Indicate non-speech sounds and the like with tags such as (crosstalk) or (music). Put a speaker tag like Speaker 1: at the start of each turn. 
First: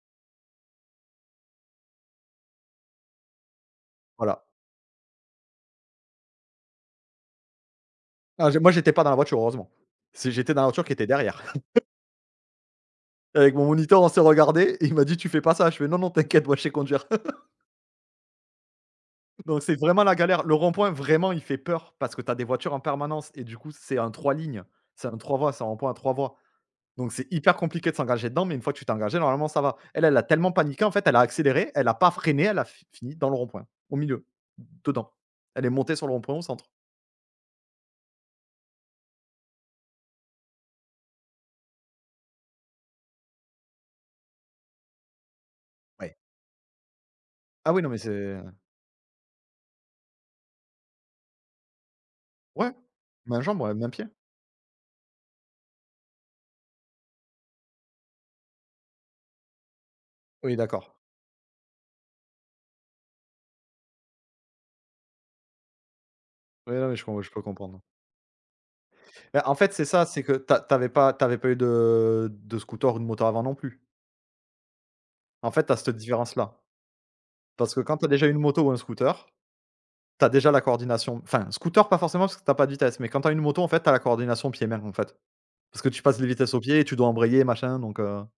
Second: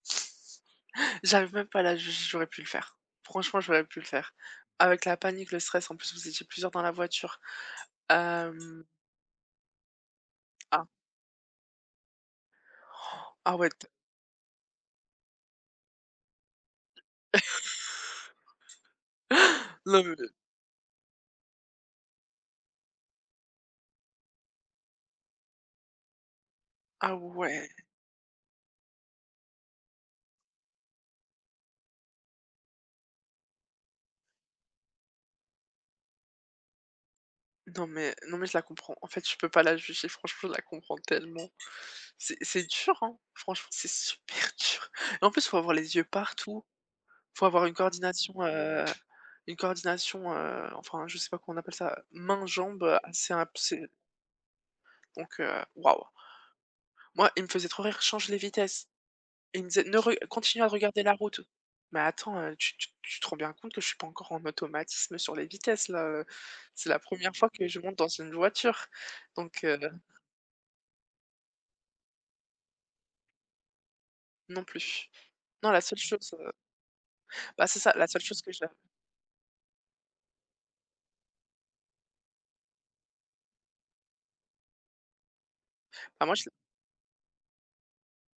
Speaker 1: (gasps) J'arrive même pas à la je j'aurais pu le faire. Franchement, j'aurais pu le faire.
Speaker 2: Voilà.
Speaker 1: Avec la panique, le stress, en plus, vous étiez plusieurs dans la voiture.
Speaker 2: Ah, j'ai moi,
Speaker 1: Hem
Speaker 2: j'étais pas dans la voiture, heureusement. C'est j'étais dans la voiture
Speaker 1: Ah.
Speaker 2: qui était derrière. (chuckles)
Speaker 1: (gasps) Ah,
Speaker 2: Avec mon
Speaker 1: ouais, d
Speaker 2: moniteur, on s'est regardé, et il m'a dit: «Tu fais pas ça». Je fais: «Non, non, t'inquiète, moi je sais conduire». (chuckles) Non c'est
Speaker 1: (laughs) Non,
Speaker 2: vraiment
Speaker 1: mais
Speaker 2: la
Speaker 1: le
Speaker 2: galère. Le rond point vraiment il fait peur, parce que tu as des voitures en permanence et du coup c'est un 3 lignes, c'est un 3 voies, c'est un rond point à 3 voies, donc
Speaker 1: Ah,
Speaker 2: c'est hyper
Speaker 1: ouais!
Speaker 2: compliqué de s'engager dedans, mais une fois que tu t'es engagé, normalement ça va. Elle elle a tellement paniqué, en fait, elle a accéléré, elle a pas freiné, elle a fi fini dans le rond point, au milieu, dedans. Elle est montée sur le rond point au centre.
Speaker 1: Non mais non mais je la comprends, en fait, je peux pas la juger franchement je la comprends tellement. C'est c'est dur, hein? Franchement, c'est super dur, et en plus, il faut avoir les yeux
Speaker 2: Ouais.
Speaker 1: partout, il faut avoir une
Speaker 2: Ah oui, non, mais c'est
Speaker 1: coordination, heu une coordination, heu, enfin je sais pas comment on appelle ça, main
Speaker 2: Ouais,
Speaker 1: jambe, heu, assez
Speaker 2: main,
Speaker 1: imp
Speaker 2: jambe, ouais,
Speaker 1: c'est
Speaker 2: main, pied.
Speaker 1: Donc heu, waouh! Moi il me faisait trop rire: «Change les vitesses». Il me disait: «Ne re
Speaker 2: Oui,
Speaker 1: continue à
Speaker 2: d'accord.
Speaker 1: regarder la route». «Mais attends, heu, tu tu tu te rends bien compte que je suis pas encore en automatisme sur les vitesses là, heu,
Speaker 2: Oui,
Speaker 1: c'est
Speaker 2: non, mais
Speaker 1: la
Speaker 2: mais je
Speaker 1: 1re
Speaker 2: peux
Speaker 1: fois que je
Speaker 2: comprendre.
Speaker 1: monte dans une voiture»,
Speaker 2: Bah, en
Speaker 1: donc
Speaker 2: fait,
Speaker 1: heu
Speaker 2: c'est ça, c'est que tu as tu avais pas tu avais pas eu de de scooter ou de moto avant, non plus?
Speaker 1: Non plus.
Speaker 2: En fait, tu
Speaker 1: Non,
Speaker 2: as
Speaker 1: la
Speaker 2: cette
Speaker 1: seule chose,
Speaker 2: différence là.
Speaker 1: heu Ben,
Speaker 2: Parce
Speaker 1: c'est
Speaker 2: que
Speaker 1: ça,
Speaker 2: quand tu
Speaker 1: la
Speaker 2: as
Speaker 1: seule
Speaker 2: déjà eu une
Speaker 1: chose que je
Speaker 2: moto ou un scooter. Tu as déjà la coordination, enfin scooter pas forcément parce que tu as pas de vitesses, mais quand tu as une moto, en fait, tu as la coordination pieds et mains, en fait. Parce que tu passes
Speaker 1: Bah,
Speaker 2: les
Speaker 1: moi, je l
Speaker 2: vitesses au pied et tu dois embrayer machin, donc heu